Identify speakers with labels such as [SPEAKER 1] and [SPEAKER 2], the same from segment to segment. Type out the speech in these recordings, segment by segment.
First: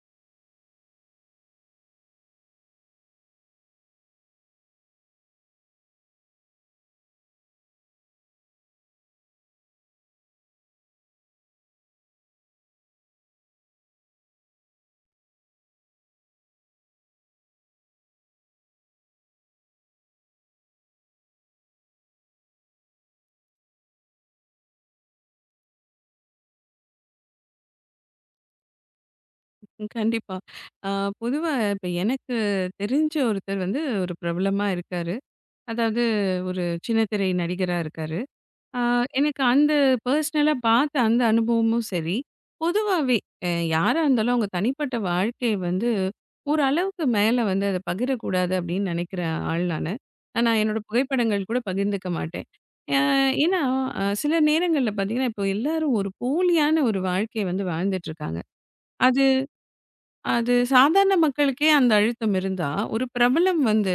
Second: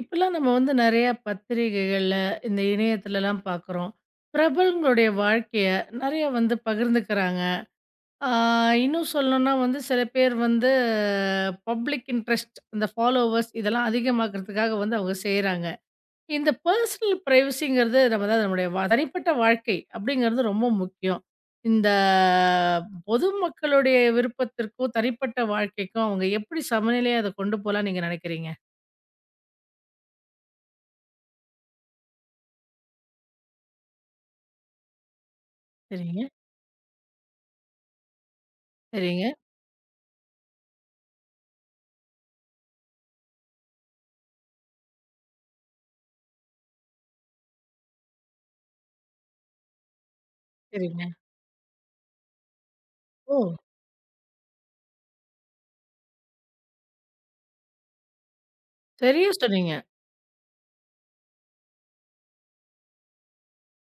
[SPEAKER 1] இப்பல்லாம் நம்ம வந்து நெறையா பத்திரிகைகள்ல, இந்த இணையத்துலலாம் பார்க்குறோம். பிரபலங்களுடைய வாழ்க்கைய நெறைய வந்து பகிர்ந்துக்கிறாங்க. ஆ இன்னும் சொல்லணும்னா வந்து சில பேர் வந்து பப்ளிக் இன்ட்ரெஸ்ட் இந்த ஃபாலோவர்ஸ் இதெல்லாம் அதிகமாக்கிறதுக்காக வந்து அவங்க செய்றாங்க. இந்த பர்சனல் பிரைவசிங்கிறது நம்ம தான் நம்முடைய தனிப்பட்ட வாழ்க்கை அப்படிங்கிறது ரொம்ப முக்கியம். இந்த பொதுமக்களுடைய விருப்பத்திற்கும், தனிப்பட்ட வாழ்க்கைக்கும் அவங்க எப்படி சமநிலையா அத கொண்டு போலாம்ன்னு நீங்க நெனைக்கிறீங்க?
[SPEAKER 2] ம். கண்டிப்பா. அ பொதுவா இப்ப எனக்கு தெரிஞ்ச ஒருத்தர் வந்து ஒரு பிரபலமா இருக்காரு. அதாவது
[SPEAKER 1] சரிங்க,
[SPEAKER 2] ஒரு சின்ன திரை நடிகரா இருக்காரு. அ
[SPEAKER 1] சரிங்க,
[SPEAKER 2] எனக்கு அந்த பர்சனலா பார்த்த அந்த அனுபவமும் சரி, பொதுவாவே அ யாரா இருந்தாலும் அவங்க தனிப்பட்ட வாழ்க்கைய வந்து ஓரளவுக்கு மேல வந்து அத பகிரக்கூடாது அப்படின்னு நினைக்கிற ஆள் நானு. ஆனா, நான் என்னோட
[SPEAKER 1] சரிங்க.
[SPEAKER 2] புகைப்படங்கள் கூட பகிர்ந்துக்க மாட்டேன். அ
[SPEAKER 1] ஓ!
[SPEAKER 2] ஏன்னா சில நேரங்கள்ல பார்த்தீங்கன்னா, இப்போ எல்லாரும் ஒரு போலியான ஒரு வாழ்க்கைய வந்து வாழ்ந்துட்டு இருக்காங்க. அது
[SPEAKER 1] சரியா சொன்னீங்க.
[SPEAKER 2] அது சாதாரண மக்களுக்கே அந்த அழுத்தம் இருந்தா, ஒரு பிரபலம் வந்து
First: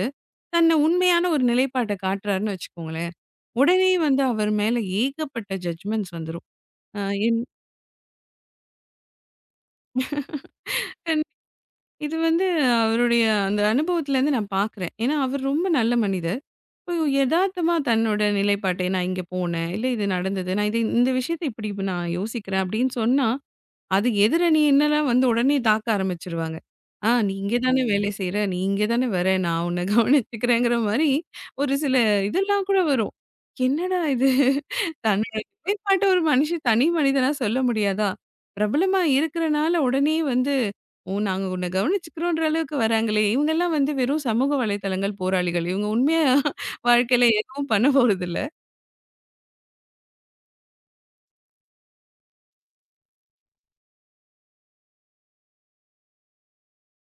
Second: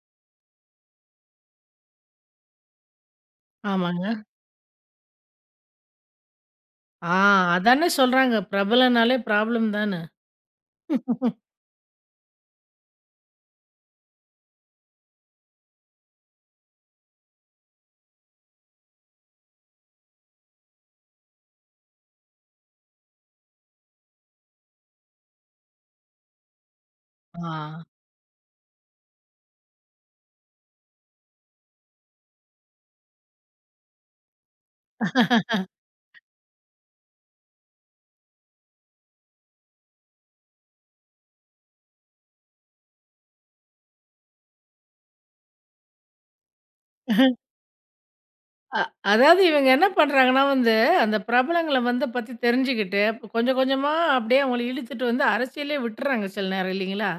[SPEAKER 2] தன்ன உண்மையான ஒரு நிலைப்பாட்ட காட்டுறாருன்னு வச்சுக்கோங்களேன், உடனே
[SPEAKER 1] ஆமாங்க.
[SPEAKER 2] வந்து அவர் மேல ஏகப்பட்ட ஜட்ஜ்மெண்ட்ஸ் வந்துரும். அ
[SPEAKER 1] ஆ
[SPEAKER 2] என்கிட்ட
[SPEAKER 1] அதானே சொல்றாங்க. பிரபலம்னாலே ப்ராப்ளம் தான்னு.
[SPEAKER 2] இது வந்து அவருடைய அந்த அனுபவத்திலேருந்து நான் பார்க்குறேன். ஏன்னா, அவர் ரொம்ப நல்ல மனிதர். இப்போ எதார்த்தமா தன்னோட நிலைப்பாட்டை, "நான் இங்க போனேன். இல்ல இது நடந்தது. நான் இத இந்த விஷயத்த இப்படி நான் யோசிக்கிறேன்" அப்படின்னு சொன்னா, அது எதிரணி என்னலாம் வந்து உடனே தாக்க ஆரம்பிச்சுருவாங்க. நீ
[SPEAKER 1] ஆ.
[SPEAKER 2] இங்க தானே வேலை செய்ற, நீ இங்க தானே வர, நான் உன்ன கவனிச்சுக்கிறேங்கிற மாரி ஒரு சில இதெல்லாம் கூட வரும். என்னடா இது? தன்னோட நிலைப்பாட்ட ஒரு மனுஷன் தனி மனிதனா சொல்ல முடியாதா? பிரபலமா இருக்கிறனால உடனே வந்து, ஓ நாங்க உன்ன கவனிச்சுக்கிறோன்ற அளவுக்கு வராங்களே! இவங்கலாம் வந்து வெறும் சமூக வலைதளங்கள் போராளிகள். இவங்க உண்மையா வாழ்க்கையில எதுவும் பண்ண போறதில்ல.
[SPEAKER 1] அ அதாவது இவங்க என்ன பண்றாங்கன்னா வந்து, அந்த பிரபலங்கள வந்து பத்தி தெரிஞ்சுக்கிட்டு, அப்ப கொஞ்சம் கொஞ்சமா அப்படியே அவங்கள இழுத்துட்டு வந்து அரசியலே விட்டுறாங்க சில நேரம் இல்லைங்களா?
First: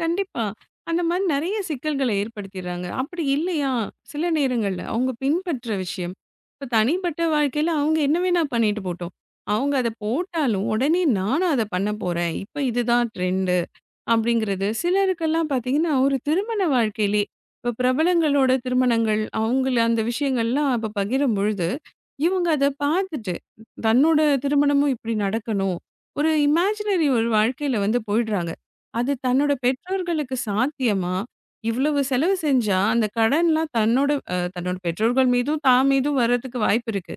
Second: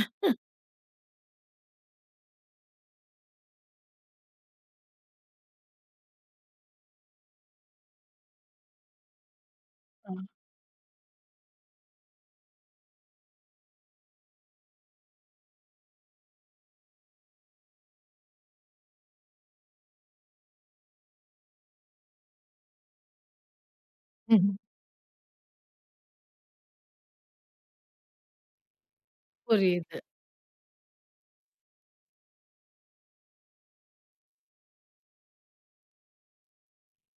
[SPEAKER 2] கண்டிப்பா. அந்த மாரி நெறைய சிக்கல்கள ஏற்படுத்திர்றாங்க. அப்படி இல்லையா, சில நேரங்கள்ல அவங்க பின்பற்ற விஷயம், இப்ப தனிப்பட்ட வாழ்க்கையில அவங்க என்ன வேணா பண்ணிட்டு போகட்டும். அவங்க அத
[SPEAKER 1] ஆ.
[SPEAKER 2] போட்டாலும், உடனே நானும் அத பண்ண போறேன். இப்ப இதுதான் ட்ரெண்ட் அப்படிங்கிறது. சிலருக்கெல்லாம் பார்த்தீங்கன்னா, ஒரு திருமண வாழ்க்கையிலே இப்ப பிரபலங்களோட திருமணங்கள், அவங்கள அந்த விஷயங்கள்லாம் அப்ப பகிரும்பொழுது, இவங்க அத பார்த்துட்டு, தன்னோட
[SPEAKER 1] ம்,
[SPEAKER 2] திருமணமும் இப்படி நடக்கணும். ஒரு இமேஜினரி ஒரு வாழ்க்கையில வந்து போயிடுறாங்க. அது தன்னோட
[SPEAKER 1] புரியுது.
[SPEAKER 2] பெற்றோர்களுக்கு சாத்தியமா? இவ்வளவு செலவு செஞ்சா, அந்த கடன்லாம் தன்னோட பெற்றோர்கள் மீதும், தான் மீதும் வர்றதுக்கு வாய்ப்பு இருக்கு.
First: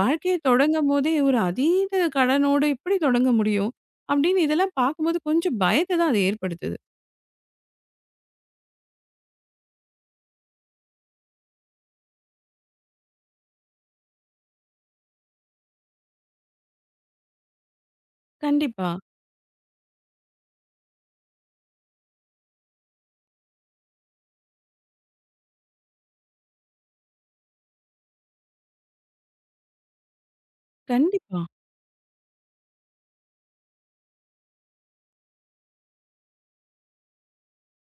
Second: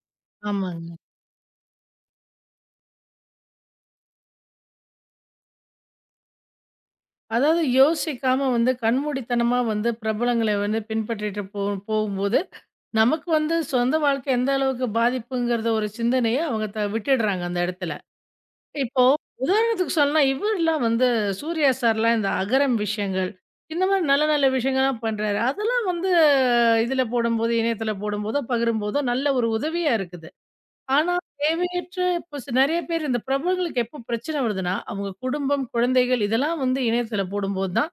[SPEAKER 2] வாழ்க்கைய
[SPEAKER 1] ஆமாங்க.
[SPEAKER 2] தொடங்கும்போதே ஒரு அதீத கடனோட எப்படி தொடங்க முடியும்? அப்படின்னு இதெல்லாம் பார்க்கும்போது கொஞ்சம் பயத்த தான் அது ஏற்படுத்துது.
[SPEAKER 1] அதாவது யோசிக்காம வந்து கண்மூடித்தனமா வந்து பிரபலங்கள வந்து பின்பற்றிட்டு போகும்போது, நமக்கு வந்து சொந்த வாழ்க்கை எந்த அளவுக்கு பாதிப்புங்கிறத ஒரு சிந்தனைய அவங்க விட்டுடுறாங்க அந்த இடத்துல.
[SPEAKER 2] கண்டிப்பா.
[SPEAKER 1] இப்போ உதாரணத்துக்கு சொல்லலாம், இவர்லாம் வந்து சூர்யா சார்லாம் இந்த அகரம் விஷயங்கள், இந்த மாரி நல்ல நல்ல விஷயங்கள்லாம் பண்றாரு. அதெல்லாம் வந்து இதுல போடும்போது, இணையத்துல போடும்போதோ, பகிரும்போதோ நல்ல ஒரு உதவியா இருக்குது. ஆனா
[SPEAKER 2] கண்டிப்பா.
[SPEAKER 1] தேவையற்ற இப்போ நெறைய பேர் இந்த பிரபலங்களுக்கு எப்போ பிரச்சனை வருதுன்னா, அவங்க குடும்பம், குழந்தைகள் இதெல்லாம் வந்து இணையத்துல போடும்போது தான்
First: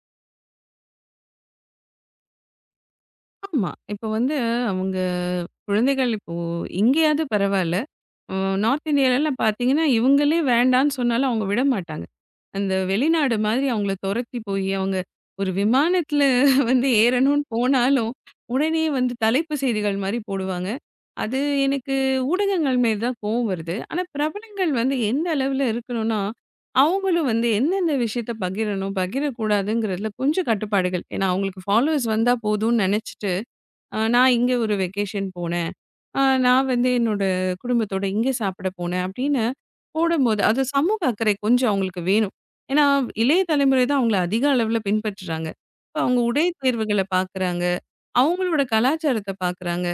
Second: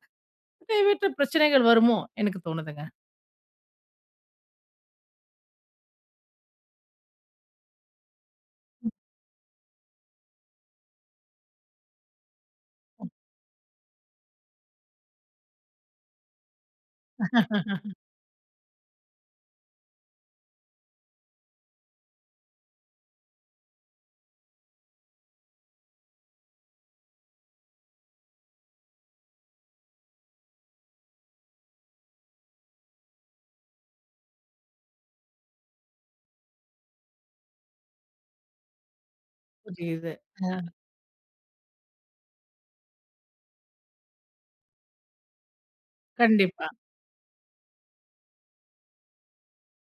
[SPEAKER 1] தேவையற்ற பிரச்சனைகள் வருமோ! எனக்கு தோணுதுங்க.
[SPEAKER 2] ஆமா. இப்ப வந்து அவங்க குழந்தைகள் இப்போ இங்கேயாவது பரவால்ல. அ நார்த் இந்தியாலலாம் பார்த்தீங்கன்னா, இவங்களே வேண்டான்னு சொன்னாலும் அவங்க விட மாட்டாங்க. அந்த வெளிநாடு மாதிரி அவங்கள தொரத்தி போய், அவங்க ஒரு விமானத்தில வந்து ஏறணும்னு போனாலும், உடனே வந்து தலைப்பு செய்திகள் மாரி போடுவாங்க. அது எனக்கு ஊடகங்கள் மேல தான் கோவம் வருது. ஆனா பிரபலங்கள் வந்து எந்த அளவுல இருக்கணும்னா, அவங்களும் வந்து எந்தெந்த விஷயத்த பகிரணும், பகிரக்கூடாதுங்கிறதுல கொஞ்சம் கட்டுப்பாடுகள். ஏன்னா அவங்களுக்கு ஃபாலோவர்ஸ் வந்தா போதும்னு நெனச்சுட்டு, நான் இங்க ஒரு வெக்கேஷன் போனேன். ஆ நான் வந்து என்னோட குடும்பத்தோட இங்கே சாப்பிட போனேன் அப்படின்னு
[SPEAKER 1] புரியுது.
[SPEAKER 2] போடும்போது, அது
[SPEAKER 1] அ
[SPEAKER 2] சமூக அக்கறை கொஞ்சம் அவங்களுக்கு வேணும். ஏன்னா, இளைய தலைமுறை தான் அவங்கள அதிக அளவுல பின்பற்றுறாங்க. இப்ப அவங்க உடை
[SPEAKER 1] கண்டிப்பா.
[SPEAKER 2] தேர்வுகள பார்க்குறாங்க. அவங்களோட கலாச்சாரத்த பார்க்குறாங்க.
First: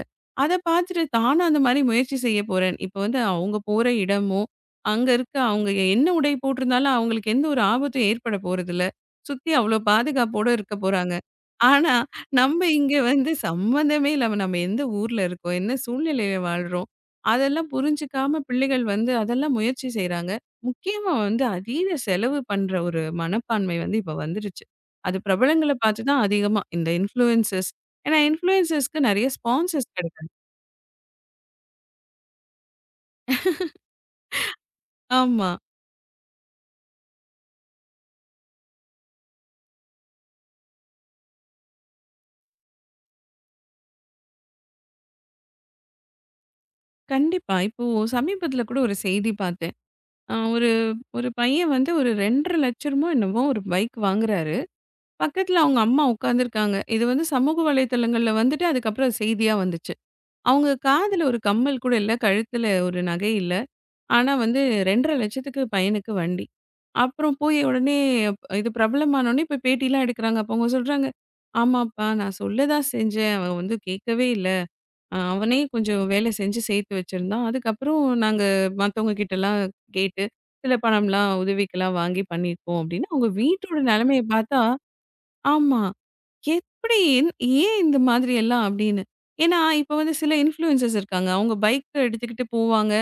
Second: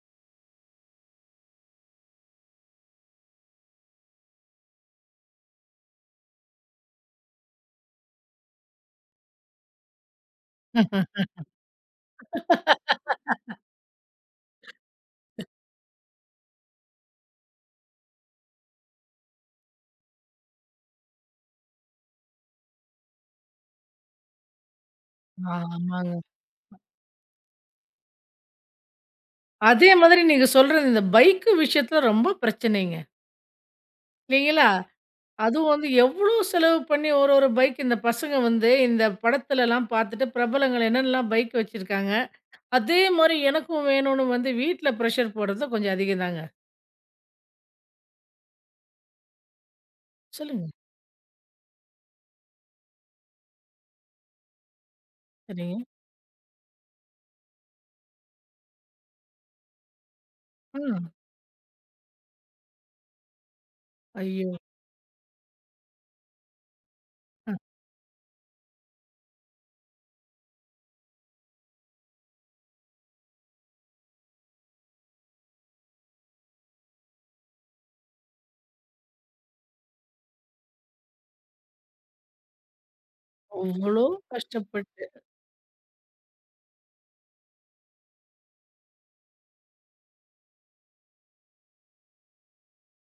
[SPEAKER 2] அத பார்த்துட்டு தானும் அந்த மாரி முயற்சி செய்ய போறேன். இப்ப வந்து அவங்க போற இடமோ, அங்க இருக்க அவங்க என்ன உடை போட்டிருந்தாலும் அவங்களுக்கு எந்த ஒரு ஆபத்தும் ஏற்பட போறதில்ல. சுத்தி அவ்வளோ பாதுகாப்போட இருக்க போறாங்க. ஆனா நம்ம இங்க வந்து சம்மந்தமே இல்லாம, நம்ம எந்த ஊர்ல இருக்கோம்? என்ன சூழ்நிலையில வாழ்றோம்? அதெல்லாம் புரிஞ்சுக்காம பிள்ளைகள் வந்து அதெல்லாம் முயற்சி செய்றாங்க. முக்கியமா வந்து அதீத செலவு பண்ற ஒரு மனப்பான்மை வந்து இப்ப வந்துருச்சு. அது பிரபலங்கள பார்த்து
[SPEAKER 1] ஆமாங்க.
[SPEAKER 2] தான் அதிகமா இந்த இன்ஃப்ளூயன்சர்ஸ் ஏன்னா இன்ஃப்ளூயன்சர்ஸ்க்கு நெறைய ஸ்பான்சர்ஸ்
[SPEAKER 1] அதே மாதிரி
[SPEAKER 2] கிடைக்கும்.
[SPEAKER 1] நீங்க சொல்றது இந்த பைக்கு விஷயத்துல ரொம்ப பிரச்சனைங்க. இல்லைங்களா?
[SPEAKER 2] ஆமா.
[SPEAKER 1] அதுவும் வந்து எவ்ளோ செலவு பண்ணி ஒரு ஒரு பைக் இந்த பசங்க வந்து இந்த படத்துலலாம் பார்த்துட்டு பிரபலங்கள் என்னென்னலாம் பைக் வச்சிருக்காங்க. அதே மாரி எனக்கும் வேணும்னு வந்து வீட்ல பிரஷர் போடுறது கொஞ்சம் அதிகம் தாங்க.
[SPEAKER 2] கண்டிப்பா. இப்போ சமீபத்தில கூட ஒரு செய்தி பார்த்தேன். அ
[SPEAKER 1] சொல்லுங்க.
[SPEAKER 2] ஒரு ஒரு பையன் வந்து ஒரு 2,50,000 என்னமோ ஒரு பைக் வாங்குறாரு. பக்கத்துல
[SPEAKER 1] சரிங்க.
[SPEAKER 2] அவங்க அம்மா உட்காந்துருக்காங்க. இது வந்து சமூக வலைதளங்கள்ல வந்துட்டு அதுக்கப்புறம் செய்தியா வந்துச்சு. அவங்க
[SPEAKER 1] ம்.
[SPEAKER 2] காதுல ஒரு கம்மல் கூட இல்ல. கழுத்துல ஒரு நகை இல்ல. ஆனா
[SPEAKER 1] ஐயோ!
[SPEAKER 2] வந்து 2,50,000க்கு பையனுக்கு வண்டி. அப்புறம்
[SPEAKER 1] அ
[SPEAKER 2] போய் உடனே இது பிரபலமான உடனே போய் பேட்டிலாம் எடுக்குறாங்க. அப்ப அவங்க சொல்றாங்க, "ஆமாப்பா நான் சொல்ல தான் செஞ்சேன். அவன் வந்து கேட்கவே இல்ல. அவனே கொஞ்சம் வேலை செஞ்சு சேர்த்து வச்சிருந்தான். அதுக்கப்புறம் நாங்க மத்தவங்க கிட்டலாம் கேட்டு சில பணம்லாம் உதவிக்கெல்லாம் வாங்கி பண்ணியிருக்கோம்." அப்படின்னு அவங்க வீட்டோட
[SPEAKER 1] அவ்ளோ
[SPEAKER 2] நிலைமைய பார்த்தா
[SPEAKER 1] கஷ்டப்பட்டு.
[SPEAKER 2] ஆமா. எப்படி ஏன் இந்த மாதிரி எல்லாம் அப்படின்னு. ஏன்னா, இப்ப வந்து சில இன்ஃப்ளூயன்சர்ஸ் இருக்காங்க. அவங்க பைக்க எடுத்துக்கிட்டு போவாங்க.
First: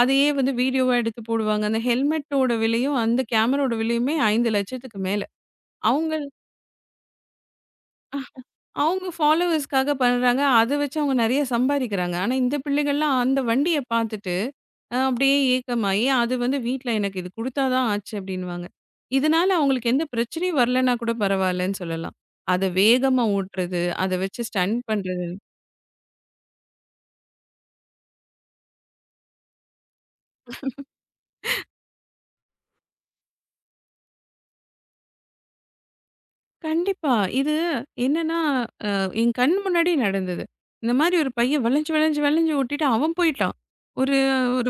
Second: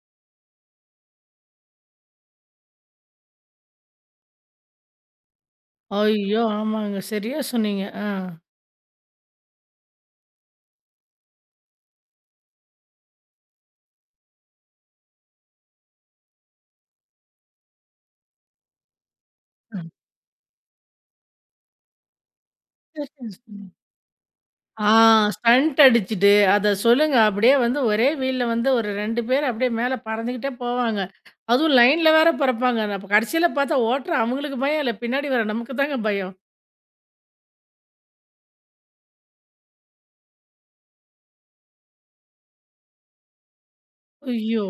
[SPEAKER 2] அதையே வந்து வீடியோவா எடுத்து போடுவாங்க. அந்த ஹெல்மெட்டோட விலையும், அந்த கேமராவோட விலையுமே 5,00,000க்கு மேல. அவங்க
[SPEAKER 1] ஐயோ! ஆமாங்க. சரியா சொன்னீங்க. ஆ.
[SPEAKER 2] அஹ், அவங்க ஃபாலோவர்ஸ்க்காக பண்றாங்க. அத வச்சு அவங்க நெறைய சம்பாரிக்கிறாங்க. ஆனா, இந்த பிள்ளைகள்லாம் அந்த வண்டிய பார்த்துட்டு அப்படியே ஏக்கமாயி, அது வந்து வீட்ல எனக்கு இது குடுத்தா தான் ஆச்சு அப்படின்னுவாங்க. இதனால
[SPEAKER 1] ஆ,
[SPEAKER 2] அவங்களுக்கு எந்த பிரச்சனையும் வரலன்னா கூட பரவாயில்லன்னு சொல்லலாம். அத
[SPEAKER 1] சரி,
[SPEAKER 2] வேகமா
[SPEAKER 1] சரி.
[SPEAKER 2] ஓட்டுறது, அத வச்சு ஸ்டண்ட்
[SPEAKER 1] ஆ
[SPEAKER 2] பண்றது
[SPEAKER 1] ஸ்டண்ட் அடிச்சுட்டு, அத சொல்லுங்க. அப்படியே வந்து ஒரே வீல்ல வந்து ஒரு 2 பேர் அப்படியே மேல பறந்துகிட்டே போவாங்க. அதுவும் லைன்ல வேற பறப்பாங்க. அப்ப கடைசியில பார்த்தா ஓட்டுற அவங்களுக்கு பயம் இல்ல. பின்னாடி வர நமக்கு தாங்க பயம்.
[SPEAKER 2] கண்டிப்பா. இது என்னன்னா, அ என் கண் முன்னாடி நடந்தது. இந்த மாரி ஒரு பையன் வளைஞ்சு, வளைஞ்சு, வளைஞ்சு ஓட்டிட்டு அவன் போயிட்டான். ஒரு
[SPEAKER 1] ஐயோ!
[SPEAKER 2] ஒரு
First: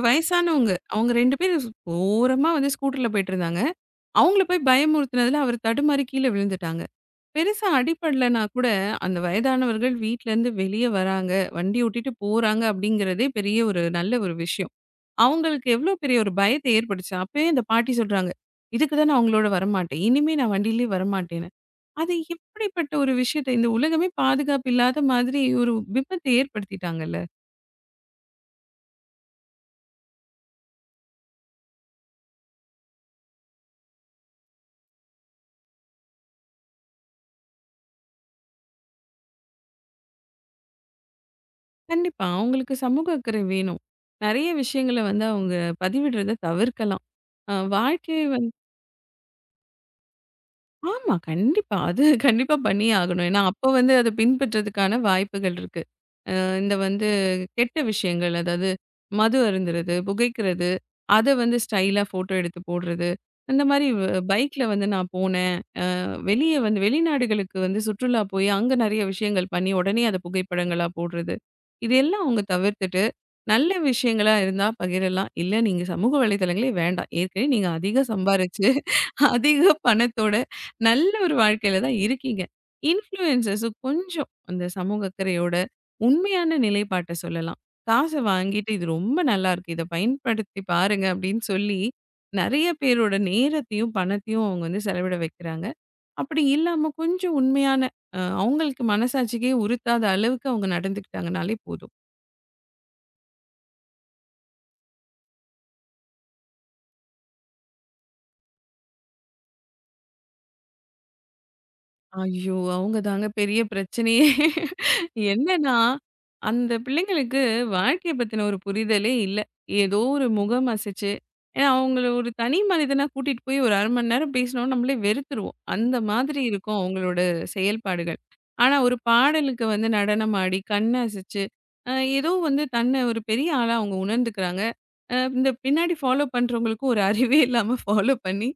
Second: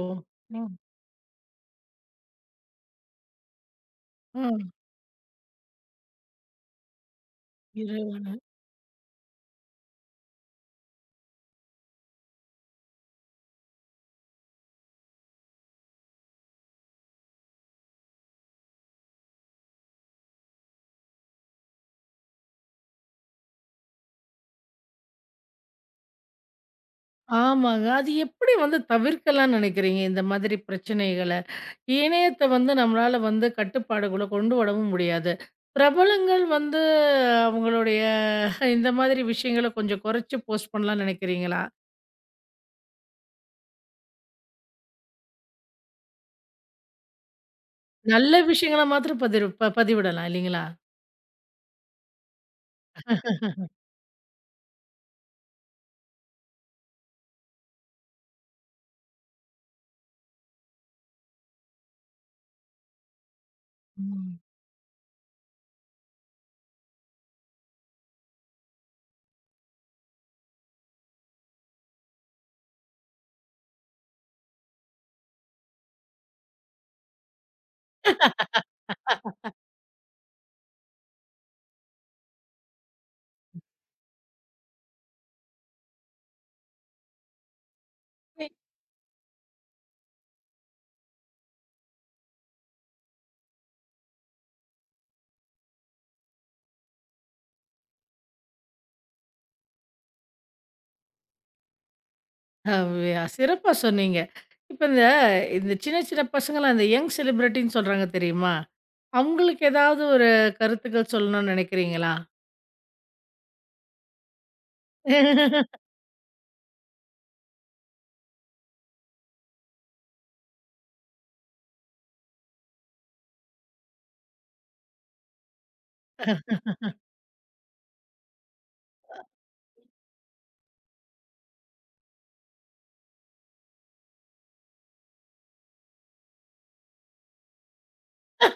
[SPEAKER 1] ம்.
[SPEAKER 2] வயசானவங்க. அவங்க 2 பேரும் ஓரமா வந்து ஸ்கூட்டர்ல போயிட்டுருந்தாங்க. அவங்கள போய்
[SPEAKER 1] ஆ.
[SPEAKER 2] பயமுறுத்துனதுல அவர் தடுமாறி கீழ விழுந்துட்டாங்க. பெருசா
[SPEAKER 1] இறைவனே!
[SPEAKER 2] அடிபடலனா கூட, அந்த வயதானவர்கள் வீட்லருந்து வெளிய வராங்க, வண்டி ஓட்டிட்டு போறாங்க அப்படிங்கிறதே பெரிய ஒரு நல்ல ஒரு விஷயம். அவங்களுக்கு எவ்ளோ பெரிய ஒரு பயத்த ஏற்படுச்சு. அப்பயே அந்த பாட்டி சொல்றாங்க, "இதுக்கு தான் நான் உங்களோட வரமாட்டேன். இனிமே நான் வண்டியிலயே வரமாட்டேன்னு." அது எப்படிப்பட்ட ஒரு விஷயத்த இந்த உலகமே பாதுகாப்பு இல்லாத மாதிரி ஒரு விபத்தை ஏற்படுத்திட்டாங்கல்ல.
[SPEAKER 1] ஆமாங்க. அது எப்படி வந்து தவிர்க்கலாம்னு நினைக்கிறீங்க, இந்த மாதிரி பிரச்சனைகள? இணையத்த வந்து நம்மளால வந்து கட்டுப்பாடுக்குள்ள கொண்டு வரவும் முடியாது. பிரபலங்கள் வந்து அவங்களுடைய இந்த மாதிரி விஷயங்கள கொஞ்சம் குறைச்சு போஸ்ட் பண்ணலாம்னு நினைக்கிறீங்களா?
[SPEAKER 2] கண்டிப்பா அவங்களுக்கு சமூக அக்கறை வேணும். நெறைய விஷயங்கள வந்து அவங்க பதிவிடுறத தவிர்க்கலாம். வாழ்க்கை
[SPEAKER 1] நல்ல
[SPEAKER 2] வந்து
[SPEAKER 1] விஷயங்கள மாத்திரம் பதிரு ப பதிவிடலாம் இல்லைங்களா?
[SPEAKER 2] ஆமா கண்டிப்பா. அது கண்டிப்பா பண்ணியே ஆகணும். ஏன்னா, அப்ப வந்து அத பின்பற்றதுக்கான வாய்ப்புகள் இருக்கு. இந்த வந்து கெட்ட விஷயங்கள் அதாவது மது அருந்துறது, புகைக்கிறது, அத வந்து ஸ்டைலா ஃபோட்டோ எடுத்து போடுறது. இந்த மாரி
[SPEAKER 1] ம்.
[SPEAKER 2] பைக்ல வந்து நான் போனேன். வெளிய வந்து வெளிநாடுகளுக்கு வந்து சுற்றுலா போய் அங்க நெறைய விஷயங்கள் பண்ணி, உடனே அத புகைப்படங்களா போடுறது. இது எல்லாம் அவங்க தவிர்த்துட்டு, நல்ல விஷயங்களா இருந்தா பகிரலாம். இல்ல நீங்க சமூக வலைதளங்களே வேண்டாம். ஏற்கனவே நீங்க அதிக சம்பாரிச்சு, அதிக பணத்தோட நல்ல ஒரு வாழ்க்கையில தான் இருக்கீங்க. இன்ஃப்ளூயன்சர்ஸும் கொஞ்சம் அந்த சமூக அக்கறையோட உண்மையான நிலைப்பாட்ட சொல்லலாம். காச
[SPEAKER 1] வே
[SPEAKER 2] வாங்கிட்டு இது ரொம்ப நல்லா இருக்கு. இத பயன்படுத்தி பாருங்க அப்படின்னு சொல்லி, நெறைய பேரோட நேரத்தையும், பணத்தையும் அவங்க வந்து செலவிட வைக்கிறாங்க. அப்படி இல்லாம கொஞ்சம் உண்மையான அவங்களுக்கு மனசாட்சிக்கே உறுத்தாத அளவுக்கு அவங்க நடந்துக்கிட்டாங்கனாலே போதும்.
[SPEAKER 1] அவ்வையா சிறப்பா சொன்னீங்க. இப்ப இந்த இந்த சின்ன சின்ன பசங்கலாம் இந்த யங் செலிபிரிட்டின்னு சொல்றாங்க தெரியுமா? அவங்களுக்கு ஏதாவது ஒரு கருத்துக்கள் சொல்லணும்னு நினைக்கிறீங்களா?
[SPEAKER 2] ஐயோ! அவங்க தாங்க பெரிய பிரச்சனையே. என்னன்னா, அந்த பிள்ளைங்களுக்கு வாழ்க்கைய பத்தின ஒரு புரிதலே இல்ல. ஏதோ ஒரு முகம் அசைச்சு ஏன்னா அவங்கள ஒரு தனி மனிதனா கூட்டிட்டு போய் ஒரு 1/2 மணி நேரம் பேசினோம்னா நம்மளே வெறுத்துருவோம். அந்த மாதிரி இருக்கும் அவங்களோட செயல்பாடுகள். ஆனா ஒரு பாடலுக்கு வந்து நடனம் ஆடி, கண் அசைச்சு, அ ஏதோ வந்து தன்னை ஒரு பெரிய ஆளா அவங்க உணர்ந்துக்கிறாங்க. இந்த பின்னாடி ஃபாலோ பண்றவங்களுக்கும் ஒரு அறிவே இல்லாம ஃபாலோ பண்ணி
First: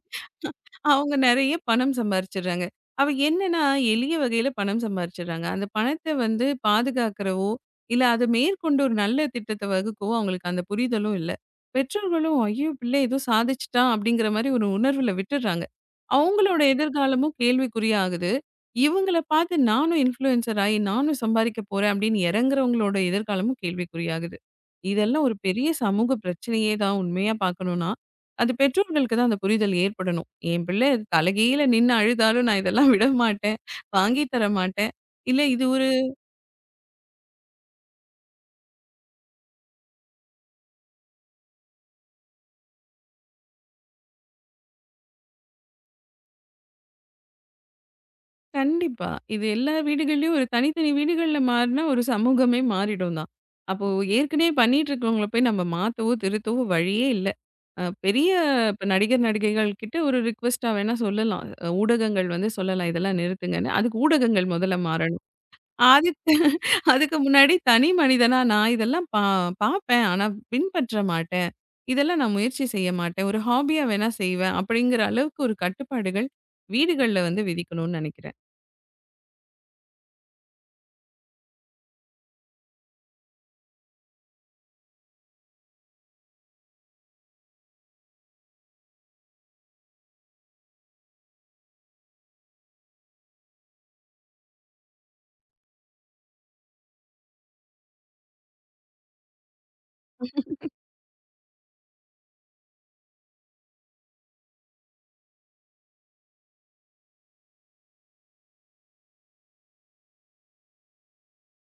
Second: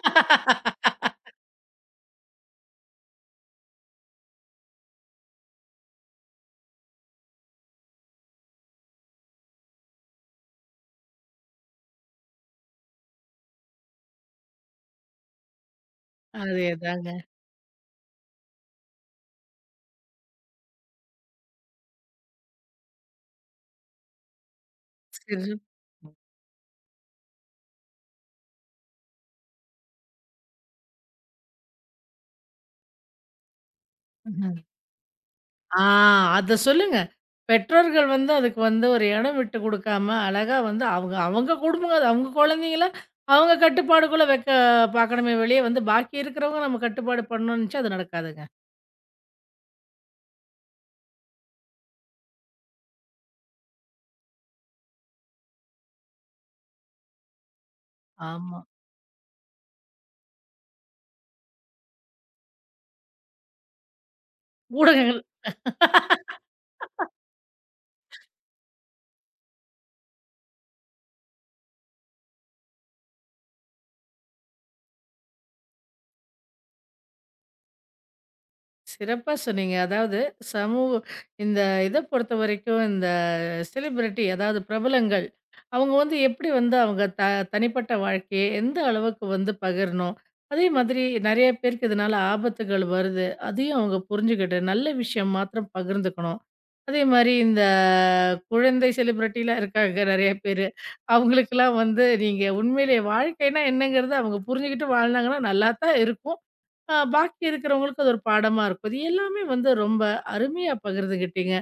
[SPEAKER 2] அவங்க நெறைய பணம் சம்பாரிச்சுடுறாங்க. அவ என்னன்னா, எளிய வகையில பணம் சம்பாரிச்சுடுறாங்க. அந்த பணத்த வந்து பாதுகாக்கிறவோ, இல்ல அத மேற்கொண்டு ஒரு நல்ல திட்டத்த வகுக்கவோ அவங்களுக்கு அந்த புரிதலும் இல்ல. பெற்றோர்களும் "ஐயோ! பிள்ளை ஏதோ சாதிச்சுட்டான்" அப்படிங்கிற மாரி ஒரு உணர்வுல விட்டுடுறாங்க. அவங்களோட
[SPEAKER 1] அதேதாங்க.
[SPEAKER 2] எதிர்காலமும் கேள்விக்குறியாகுது. இவங்கள பார்த்து நானும் இன்ஃப்ளூயன்சர் ஆயி, நானும் சம்பாரிக்க போறேன் அப்படின்னு இறங்குறவங்களோட எதிர்காலமும் கேள்விக்குறியாகுது. இதெல்லாம் ஒரு
[SPEAKER 1] சிறப்பு.
[SPEAKER 2] பெரிய சமூக பிரச்சனையே தான் உண்மையா பார்க்கணும்னா. அது பெற்றோர்களுக்கு தான் அந்த புரிதல் ஏற்படணும். என் பிள்ளை தலைகீழ நின்னு அழுதாலும் நான் இதெல்லாம் விட மாட்டேன். வாங்கி தர மாட்டேன். இல்ல இது
[SPEAKER 1] ஆ
[SPEAKER 2] ஒரு
[SPEAKER 1] அத சொல்லுங்க. பெற்றோர்கள் வந்து அதுக்கு வந்து ஒரு இடம் விட்டு குடுக்காம, அழகா வந்து அவங்க அவங்க குடும்பங்க, அது அவங்க குழந்தைங்கள அவங்க கட்டுப்பாடுக்குள்ள வைக்க பார்க்கணுமே வெளிய வந்து பாக்கி இருக்கிறவங்க நம்ம கட்டுப்பாடு பண்ணணும்னு நெனச்சா அது நடக்காதுங்க.
[SPEAKER 2] கண்டிப்பா. இது எல்லா வீடுகள்லயும் ஒரு தனித்தனி வீடுகள்ல மாறுனா ஒரு சமூகமே மாறிடும் தான். அப்போ ஏற்கனவே பண்ணிட்டு இருக்கிறவங்கள போய் நம்ம மாத்தவோ, திருத்தவோ வழியே இல்ல. பெரிய
[SPEAKER 1] ஆமா.
[SPEAKER 2] இப்ப நடிகர், நடிகைகள் கிட்ட ஒரு ரிக்வெஸ்ட்டா வேணா சொல்லலாம். ஊடகங்கள் வந்து சொல்லலாம் இதெல்லாம் நிறுத்துங்கன்னு. அதுக்கு ஊடகங்கள் முதல்ல
[SPEAKER 1] ஊடகங்கள்
[SPEAKER 2] மாறணும். அதுக்கு அதுக்கு முன்னாடி தனி மனிதனா நான் இதெல்லாம் பாப்பேன். ஆனா பின்பற்ற மாட்டேன். இதெல்லாம் நான் முயற்சி செய்ய மாட்டேன். ஒரு ஹாபியா வேணா செய்வேன். அப்படிங்கிற அளவுக்கு ஒரு கட்டுப்பாடுகள் வீடுகள்ல வந்து விதிக்கணும்னு நெனைக்கிறேன்.
[SPEAKER 1] சிறப்பா சொன்னீங்க. அதாவது சமூக இந்த இத பொறுத்தவரைக்கும் இந்த செலிபிரிட்டி அதாவது பிரபலங்கள் அவங்க வந்து எப்படி வந்து அவங்க தனிப்பட்ட வாழ்க்கையை எந்த அளவுக்கு வந்து பகிரணும், அதே மாதிரி நெறைய பேருக்கு இதனால ஆபத்துகள் வருது. அதையும் அவங்க புரிஞ்சுகிட்டு, நல்ல விஷயம் மாத்திரம் பகிர்ந்துக்கணும். அதே மாரி இந்த குழந்தை செலிபிரிட்டிலாம் இருக்காங்க நெறைய பேரு. அவங்களுக்கெல்லாம் வந்து நீங்க உண்மையிலேயே வாழ்க்கைன்னா என்னங்கிறத அவங்க புரிஞ்சுகிட்டு வாழ்ந்தாங்கன்னா நல்லா தான் இருக்கும். பாக்கி இருக்கிறவங்களுக்கு அது ஒரு பாடமா இருக்கும். இது எல்லாமே வந்து ரொம்ப அருமையா பகிர்ந்துகிட்டீங்க.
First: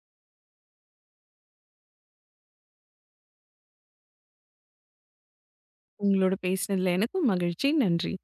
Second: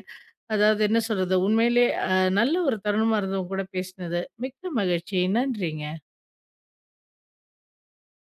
[SPEAKER 1] அதாவது என்ன சொல்றது? உண்மையிலே நல்ல ஒரு தருணமா இருந்தவங்க கூட பேசினது. மிக்க மகிழ்ச்சி. நன்றிங்க.
[SPEAKER 2] உங்களோட பேசினதுல எனக்கும் மகிழ்ச்சி. நன்றி.